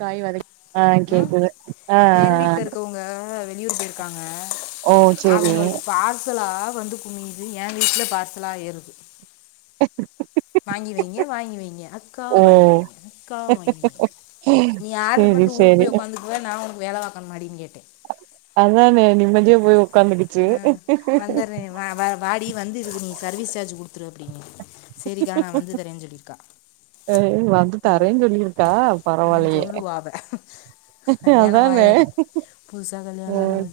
காய்வத அ ம் கேக்குது அ அ அ [unintelligible] இருக்காங் அ அவங்களுக்கு பார்சலா வந்து குமியுது எ வீட்ல பார்சலா ஏறுது வாங்கி வைங்க வாங்கி வைங்க அக்கா ஓ வாங்கி வைங்க அக்கா வாங்கி வைங்க நீ ஆட்ரு சேரி பண்ட்டு ஊருக்கு சேரி போய் உக்காந்துக்குவ. நா உனக்கு வேல பாக் [unintelligible] அதானே நிம்மதியா போய் உக்காந்துக்குச்சு அ வந்தறே வா வா வாடி வந்து இரு நீ சர்வீஸ் சார்ஜ் குடுத்துரு அப்டீன்வே செரிக்கா நா வந்து தரே ஜொல்லிர்க்கா ஆ வந்து உம் தரேன்னு சொல்லியிருக்கா உம் பரவாயில்லையே சொல்லுவா அவ செரியான அதானே வாயாடி புதுசா கல்யாண ஓ ஆனவ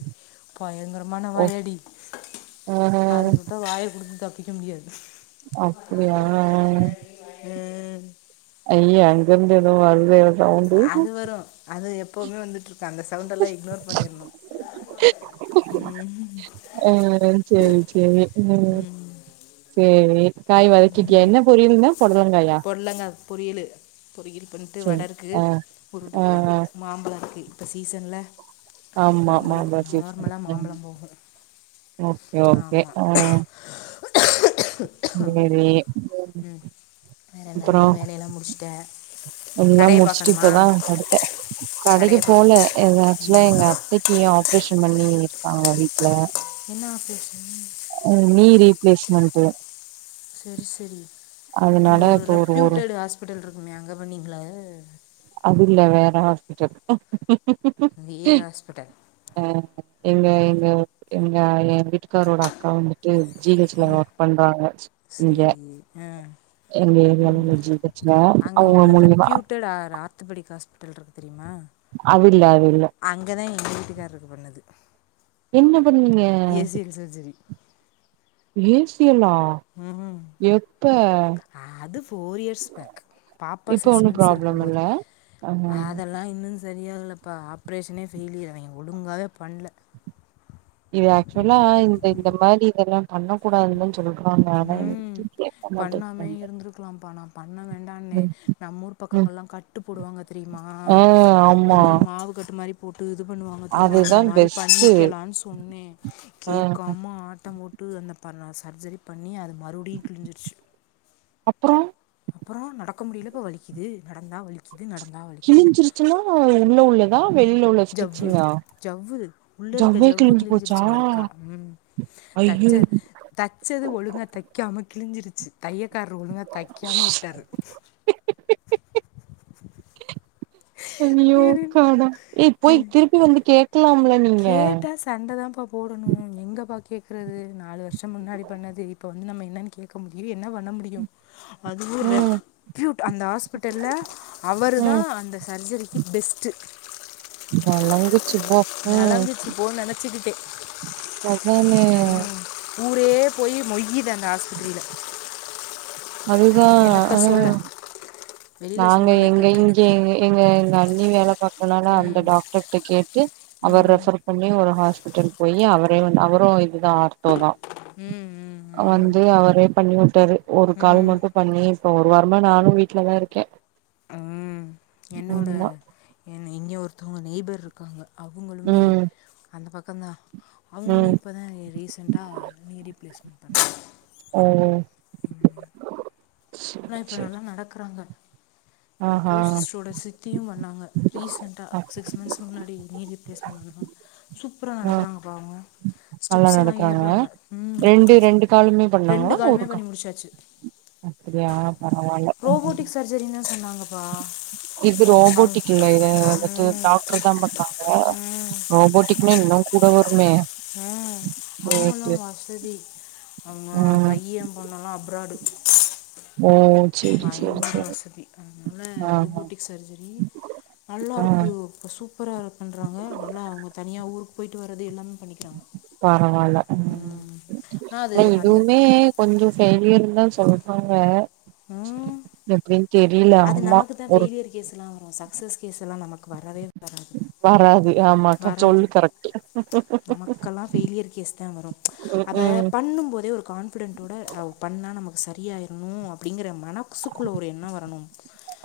பயங்கற ஓ வாயாடி ஆ அதுக்கிட்ட வாய தப்பிக்க முடியாது அப்டியா அஹ் உம் ஏ அங்கருந்து என்னமோ வருது அது வரு அது எப்போமே வந்துட்ருக் ஆஹ் சேரி சேரி உம் சேரி காய் வதக்கிட்டியா உம் என்ன பொரியல்னா பொடலங்காயா பொட்லங்க பொரியலு பொரியல் பண்ட்டு வட சேரி இருக்கு ஆ உருண்ட ஆ கொழம்பு மாம்பழ அதுக்கு இப்ப சீசன்ல ஆமா மாம்பழ சீசன் உம் மாம்பழம் போகும் ஓகே ஓகே அஹ் ஆமா உம் வேற என்ன அப்புறோ நீ வேலயெல்லா முடிச்ட்ட எல்லா முடிச்ட்டு இப்பதா படுத்தே கடைக்கு கடையை போல பார்க்கணும் எங் ஆக்சுவலா எங்க அத்தைக்கு ஆப்ரேஷன் பண்ணிர் க்காங்க வீட்ல என்னா ஆப்ரேஷ அஹ் நீரு ப்ளேஸ்மண்ட்டு செரி செரி அங்க ஒரு இப்போ ஒரு ரெப்யூடட் ஹாஸ்பிட்டல் இருக்குமே அங்க பண்ணீங்ளா அதுல்ல வேற ஹாஸ்பிட்டல் வேற ஹாஸ்பிட்டல் அ எங்க எங்க எங்க எ வீட்டுக்காரோட அக்கா வந்துட்டு ஜி ஹச் ல ஒர்க் பண்றாங்க இங்க சரி ஆ எங்க ஏரியால ம் உள்ள ஜி ஹச் னா அவ்ங்க அவ்ங்க மூலியமா த்தபடி ஹாஸ்பிட்டல் இருக்கு தெரி ய்ம்மா அது இல்ல அது இல்ல அங்கதா எங்க வீட்டுகாரருக்கு பண்ணது என்ன பண்ணீய ஏசிஎல் [inaudible] ஏசியெல்லா உம் எப்ப ஃபோர் இயர்ஸ் பேக் பாப்பா இப்ப சிக்ஸ் ஒன்னு மந்த்ஸ் ப்ராப்ளம் இருக்கும்போது இல்ல ஆ அதெல்லா இன்னும் செரியாகலப்பா ஆப்ரேஷனே ஃபெயிலியர் அவெ ஒழுங்காவே பண்ல இது ஆக்சுவலா இந்த இந்த மாரி இதெல்லா பண்ண கூடாதுங்கன் சொல்லனு உம் பண்ணாமே இருந்துருக்லாம்ப்பா நா பண்ண வேண்டான்னே ம் நம் ஊர் ம் பக்கங்கள்லா கட்டு போடுவாங்க தெரியுமா ஆ ஆமா உம் மாவுக்கட்டு மாரி து இது பண்ணுவாங்க தெரியுமா அதுதா அந்த மாரி பெஸ்ட்டு பண்ணிக்கலான் சொன்னே ஆ கேட்காம ஆட்டம் போட் [unintelligible] எண்ணா பண்ணா சர்ஜரி பண்ணி அது மறுபடியு கிழிஞ்சிருச்சு அப்ரோ அப்புறோ நடக்க முடியல இப்ப வலிக்குது நடந்தா வலிக்கு கிழிஞ்சிருச்சுன்னா உள்ள உள்ளது ஜவ்வு ஜவ்வு உள்ள இருக்க ஜவ்வே ஜவ்வு கிழிஞ்சு போச்சா கிழிஞ்சிருச்சு மறுக்கா உம் ஐயோ தச்ச தைச்சது ஒழுங்க தைக்காம கிழிஞ்சிருச்சு தையக் க்கார் ஒழுங்கா தைக்காம விட்டாரு அய்யோ வேறு கடவ் ஏ போய் திருப்பி வந்து கேக் கேட்டா சண்டை தாம்ப்பா போடணு எங்கப்பா கே கேக்கிறது நாலு வருஷோ முன்னாடி பண்ணது இப்ப வந்து நம்ம என்னன்னு கேட்க முடியு ஏ என்ன பண்ண முடியு அதுவு ம் ரெப்யூட் அந்த ஹாஸ்பிட்டல அவரு தா ம் அந்த சர்ஜெரிக்கு பெஸ்ட்டு சுப்போ உம் நலங்குச்சு போன்னு நெனச்சுக்கிட்டே அத்தானே ஊரே போயி மொய்து அந்த ஆஸ்பித்திரியில அது தா ஆ வெளியில நாங்க சொன்னா எங்க வெக்கக்கேடு இங்க எங்க எங்க எங்க அண்ணி வேல அப்பல்லா நா அந்த ம் டாக்டர்ட்ட கேட்டு அவர் ம் ரெஃபர் பண்ணி ஒரு ஹாஸ் ரிடன் போயி அவரே வந்து அவரு இது ஆர்த்தோதா ம் ம் ம் வந்து அவரே பண்ணி விட்டாரு ஒரு கால் ம் மட்டு பண்ணி இப்ப ஒருவாரமா நானு வீட்டுலதா இரு கே உம் என்னோட என் இங்க ஒரு ஒருத்தவங்க நெய்பர் இருக்காங்க அவங்களுமே ம் அந்த பக்க கந்தா அவங்களு ம் இப்பதோ ரீசெண்ட்டா நீ ரீப்ளேஸ்மெண்ட் பண்ணாங்க ஓ ஆனா இப்ப செரி நல்லா நடக்கறாங்க ஏ ஆஹா கோசிஸ்ட்ரோட சித்தியு பண்ணாங்க ரீசன்ட்டா ஆ சிக்ஸ் மந்த்ஸ் முன்னாடி நீடி [unintelligible] சூப்பரா நடக்கிறாங்கப்பா அவுங்க நல்லா ஸ்டெப்ஸ் எல்லா நடக்கறாங்க ஏறாங்க ம் ரெண்டு ரெண்டு காலுமே ரெண்டு பண்ணாங்களா காலுமே ஒரு கா பண்ணி முடிச்சாச்சு அப்டியா பரவால்ல உம் உம் என்ன சொன்னாங்கப்பா இது அவங்க ரோபோட்டிக் இல்ல இத வந்துட்டு ம் டாக்டர் தா பண்ணாங்க ரோபோட்டிக்ன்னா இன்னும் கூட வரு உஹ் அவங்கல்லா வசதி அவுங்க ஆ. பையன் பொண்ணலா அப்ராடு ஓ! சரி, சரி, பயங்கர சரி. வசதி அதுனால ஆஹா. ரோபோட்டிக் சர்ஜரி ஆ நல்லாருக்கு இப்ப சூப்பரா இருக்குன்றாங்க நல்லா அவுங்க தனியா ஊருக்கு போயிட்டு வர்றது எல்லாமே பண்ணிக்கிறாங்க பரவால்ல உம் ஆனால் அது ஆனா அந்த இதுவுமே கொஞ்சோ ஃபெய்லியர் னா சொல்றாங்க எப்டின் தெரியல ஆமா ஒரு சஸ் கேஸ்ல்லா நமக்கு வரவே வராது வராது. ஆமா க வராது சொல்லு கரெக்ட். நமக்கெல்லா ஃபெய்லியர் கேஸ் தா வரு ச்சு அத ம். பண்ணும்போதே ஒரு கான்பிடென்டோட பண்ணா நமக் செரியாயிரணு அப்டிங்கிற மனக் சுக்குள்ள ஒரே ஆனா வரனும்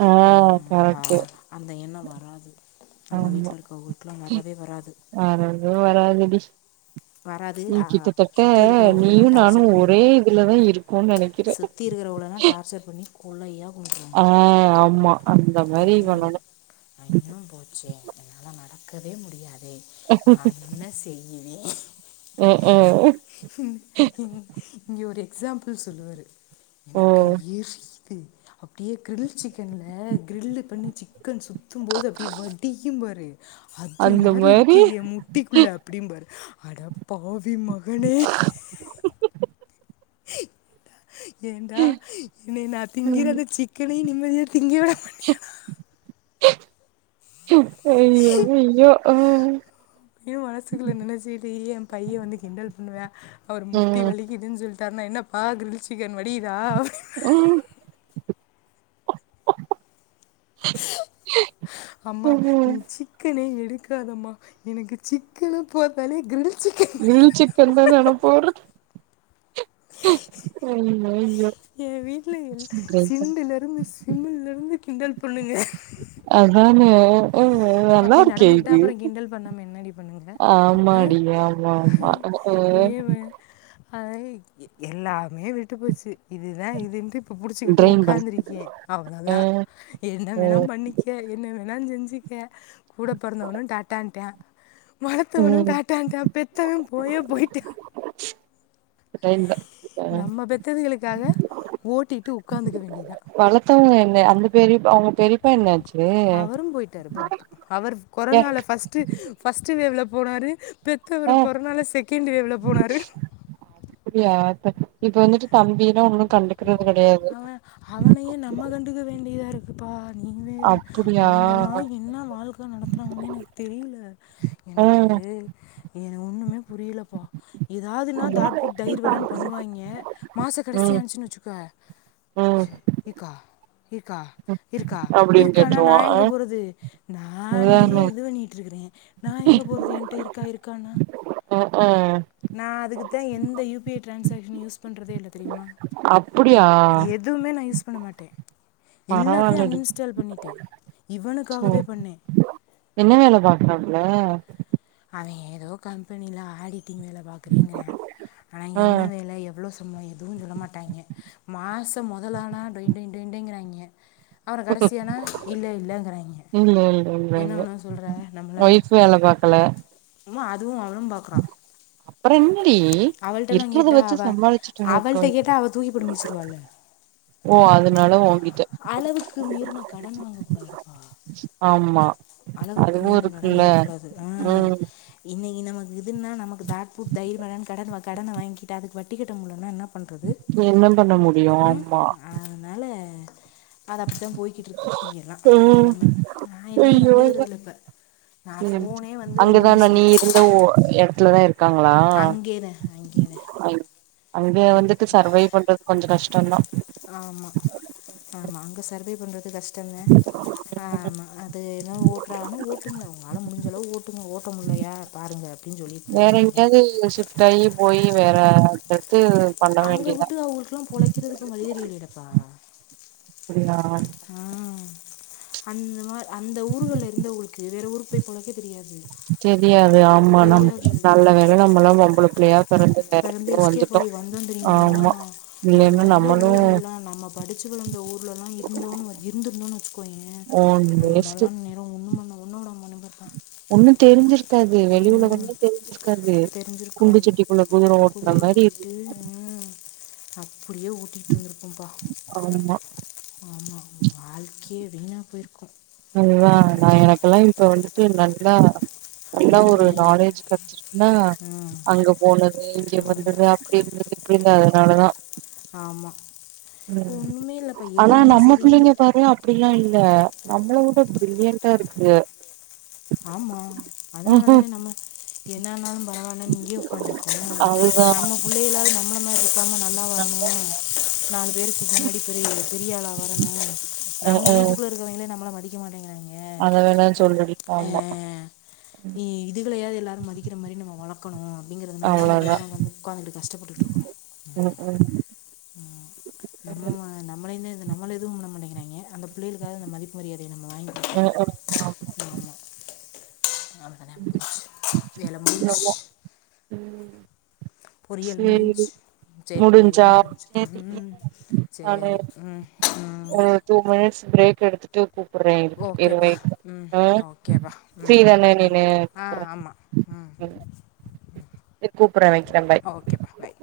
ஆ அ கரெக்ட். அந்த எண்ணம் வராது நம்ம ஆமா. வீட்ல இருக்கிறவுகளுக்லா வரவே வராது வரவே வராதுடி. வராது நீ கிட்டத்தட்ட சுற்றி இருக்கிறவங்களெல்லாம் நீயும் நானு டார்ச்சர் பண்ணி ஒரே இதுலதா இருக்கோ நெனைக்கிற கொள்ளையாப் ஆஹ் ஆமா அந்த மாரி ஐயூம் பண்ணணும். ஐயும் போச்சே என்னால நட க்கவே முடியா ஏ நா என்ன செய் ம்ஹ்ம். உம் உம் இங் இங்கயோரு ஸ்சாம்பிள் சொல்லுவாரு ஓ! எனக்கு எரி து அப்டியே கிரில் சிக்கன்ல கிரில்லு பண்ணி சிக்கன் சுத்தும்போது அப்டியே வடியும் பாரு அது மாரி இருக்கு என் முட்டிக்குள்ள அப்டிம்பாரு அட பாவி மகனே ஏன்டா என்னேய நா ம். திங்கிறது சிக்கனயு நிம்மதியா திங்க விட மாட்டியாடா அய்யோ அய்யோ அ இதயு மனசுக்குல்ல நெனேச்சீட்டு எம் பைய வந்து கிண்டல் பண்ணுவே அவர் முட்டி ம் வலிக்குதுன் சொல் ட்டார்னா என்னப்பா கிரில்டு சிக்கன் வடியுதா ம் அம்மா நீ ம் சிக்கனே எடுக்காதம்மா எனக்கு சிக்கன பாத்தாலே கிரில் சிக்கன் வில் சிக்கன் தான ஆனா போடுறது ஆ ஏ வீட்டுல என் சிண்டுலிருந்து சிமிலருந்து கிண்டல் பண்ணுங்க அதான அ நல்லா அப்படி இருக்கே நடந்துக்கிட்டா இது அப்புறம் கிண்டல் பண்ணாமல் என்னடி பண்ணுங்க ஆ ஆமாடி ஆமா ஆமா ஆமா ஆ அதை எல்லாமே விட்டு போச்சு இதுதா இதுன்ட்டு இப்ப புடிச்சுக்கிட்டு ட்ரைன் பண்ணு உகாந்துருக்கே ஆ அவ்ளோதா என்ன ம் வேணும் பண்ணிக்கே என்ன வேணா செஞ் க கூட பொறந்தவனு டாட்டான்ட்ட வளத்தவணு ம் டாட்டான்ட்ட பெத்தவன் போயே போயிட்ட டைம்தா நம்ம பெத்ததுளுக்காக ஓட்டிட்டு உட்காந்துக்க வேண்டியதா வளத்தவங்க என்ன அந்த பேரியு அவரு போயிட்டாரு போ அவர் ஏ கொரோனால ஃபர்ஸ்ட் ஃபர்ஸ்ட் வேவுல போனாரு பெத்தவரு ஆ கொரோனால செகண்ட் வேவ்ல போனாரு அப்டியா இப்ப இப்ப வந்துட்டு தம்பினா உன்னுட அவ அவனையே நம்ம கண்டுக்க வேண்டியதா இருக் குப்பா நீ வேற அப்டியா அவங்கல்லா என்ன வாழ்க்க நடத்துறாங்கனே எனக்கு தெரில ஆ எனக்கு இது ஒண்ணுமே புரியலப்பா எதாவதுன்னா தாட்புட் தயிர்வடேன் பண்ணுவாங்க மாச ம் கடைசியாச்சுன் வெ ய்ங்க ம் இர் இர்க்கா இருக்கா இருக்கா அப்டின்னு இருக்கானா நா கேட்ருவா ஆ எங்க போறது நானே அதானே இது பண்ணிட்டு இருக்கறே நா எங்க போறது என்ட்ட இருக்கா இருக் கானா அ ஆ நா அதுக்குத்தே எந்த U P I transaction use பண்றதே இல்ல தெரியுமா அப்புடியா எதுவுமே நான் யூஸ் பண்ண மாட்டேன் எல்லாத்தயு அன் இன்ஸ்டால் பண்ணிட்டேன் ஓ இவனுக்காகவே பண்ணேன் என்ன வேல பாக்றாப்ல அவன் ஏதோ கம்பெனில ஆடி ட்டிங் வேல பாக்கறேன்கிறான் ஆனா ஆ என்ன வேல எவ்ளோ சம்பளம் எதுவும் சொல்ல மாட்டாங்க மாசம் மொதலனா டொய் டொய் டொய் டொய்கிறாங்க அப்புறம் கடைசியானா இல்ல இல்லங்கிறாங்க இல்ல இல்ல இல்ல என்ன இல்ல பண்ண சொல்ற நம்மள ஒய்ஃப் வேல பாக்கல ம் அதுவு அவுளும் பாக்கறா பரயும் ஏன்டி இருக்கறத வச்சு அவள் சம்பாளிச்சுக்கா இருக்க அவள்கிட்ட வேண்டி கேட்டால் அவள் தூக்கி போட்டு மிதிச்சிருவாள்ல ஓ அதனால ஓங்கிட்ட அளவுக்கு மீறின கடன் வாங்க கூடாதுபா ஆமா அளவுக்கு அதுவு மீறின கடன் இருக்குல்ல வாங்க கூடாது ஆ ம் இன்னைக்கு நமக்கு இதுன்னா நமக்கு தாட் பூட் தைரியம் கடன் கடன வாங்கிட்டு அதுக்கு வட்டி கட்ட முடியலனா என்ன பண்றது என்ன பண்ண முடியு ம் ஆமா அதனால அது அப்டித்தான் போயி ட்டு இருக்கு இங்க எல்லாம் ம் நெலம நான் எதையு [unintelligible] வந்து ரெண்டு அங்கதானா நீ மாதம் இருந்த ஊ எடத்துலதான் இரு இருக்காங்களா அங்கே தான் அங்கே தான் இங்க வந்துட்டு சர்வை பண்றது கொஞ்சம் க கஷ்டம்தான் ஆமா அங்கே சர்வே பண்றது கஷ் டம் தான் ஆமா அது என்ன ஓட்டுறன ஓட்டுங்க உங்களால முடிஞ்ச ஹலோ [unintelligible] ஓட்ட முட்லயா பாருங்க அப்படின்னு சொல்லிட்டு போ வேற வேண்டி தான் எங்கேயாவது ஷிஃப்ட் ஆகி போய் வேற அட்ரஸ் அங்க வுட்டு அவங்ளுக்கெல்லா பொழைக்றதுக்கு [unintelligible] அப்படியா உம் அந்த மா அந்த ஊர்கள்ல இருந்தவங்ளுக்கு வேற ஊருக்கு போய் பொலைக்க தெரியாது ஆமா நம் தெரியாது நல்ல வேல நம்மெல்லா நம்புளுக்கு ப்ளே ருந்து எஸ்கேப்பாய் வந்தோ தெரியுமா ஆமா நம்ம இல்லைன்னா இருந்த நம்மளு ஊர்லல்லா நம்ம படிச்சு வளந்த ஊர்லல்லா இருந்தோனு இருந்திருந்தோனு வச்சுக்கோயே ஒன் வேஸ்ட் நம்மளல்லா இன்னெரோ ஒண்ணும் பண் ண உடமா ஒண்ணு தெரிஞ்சிருக் உம் குண்டு தெரிஞ்சிருக்காது சட்டிக்குள்ள குதிர ஓட்டுன குதிரையை மாரி இருந்து ஓட்டிக்கிட்டு உம் அப்டியே ஓட்டிக்கிட்டு இருந்திருப்போம்பா ஆமா ஆமா வாழ்க்கியே வீணா போய்ருப் [unintelligible] நா எனக்கெல்லா இப் தோன் [unintelligible] நல்லா நல்லா ஆனால் ஒரு நீ நாலேஜ் கெடச்சிருக்னா ம் அங்க போனது இங்க ம் வந்தது அப்டி இரு இப்டி இருந்தா அதனாலதா ஆமா இப்போ ம் ஒண்ணுமே இல்லப்ப எதுவுமே சரியில் ல நம்மள விட ப்ர்லியன்டா இருக்குங்க ஆமா அதனாலதானே நம்ம என்ன ஆனாலு பரவ இல்லன்னு இங்கியே உக்காந்துருக்கோ அதுதா நம்ம புள்ளைகளாவது நம்மள மாரி இருக்காம நல்லா வரணு நாலு பேருக்கு முன்னாடி பெரிய பெரியாள வரணு அதனாலதா ம் நம்ம ம் வீட்டுக்குள்ள இருக்கெவங்லே நம்மள மதி மதிக்க மாட்டேங்ய்ராங்கா அத வேண சொல்லுடி அ ஆமா இதுகளையாவது எல்லாரு மதிக்ற மாதிரி நம்ம வளக்கனு அப்டிங்றதுனால தானே இவ்ளோ அவ்ளோதா தூரோ வந்து உக்காந்துங்கிட்டு கஷ்டப்பட்டுட்டு இருக்றோ ம் ம் ம் நம்ம நம்மளேந்து நம்மள எதுவு பண்ண மாட்டேங்குறாங்க [unintelligible] அந்த புள்ளைகளுக்காவது அந்த மதிப்பு மரியாதய நாம அ அ ஆமா அவ்ளோ தா முடிஞ்சு வேல முடிஞ்சு உம் பொறியல் முடிஞ்சு சேரி பொறியல் முடிஞ்சா முடிஞ்சு சேரி இரு உம் நானு சேரி உம் ஒரு டூ மினிட்ஸ் பிரேக் எடுத்துட்டு கூப்புட்றே இரு இரு ஓகேப்பா வெயிட் பண்ணு ம் ஆ ஓகேப்பா ஃப்ரீ ம் தான ம் நீனு அ கூப்புட்றே ஆமா ம் ம் கூப்புட்றே வெக்கிறே ஓகேப்பா பாய்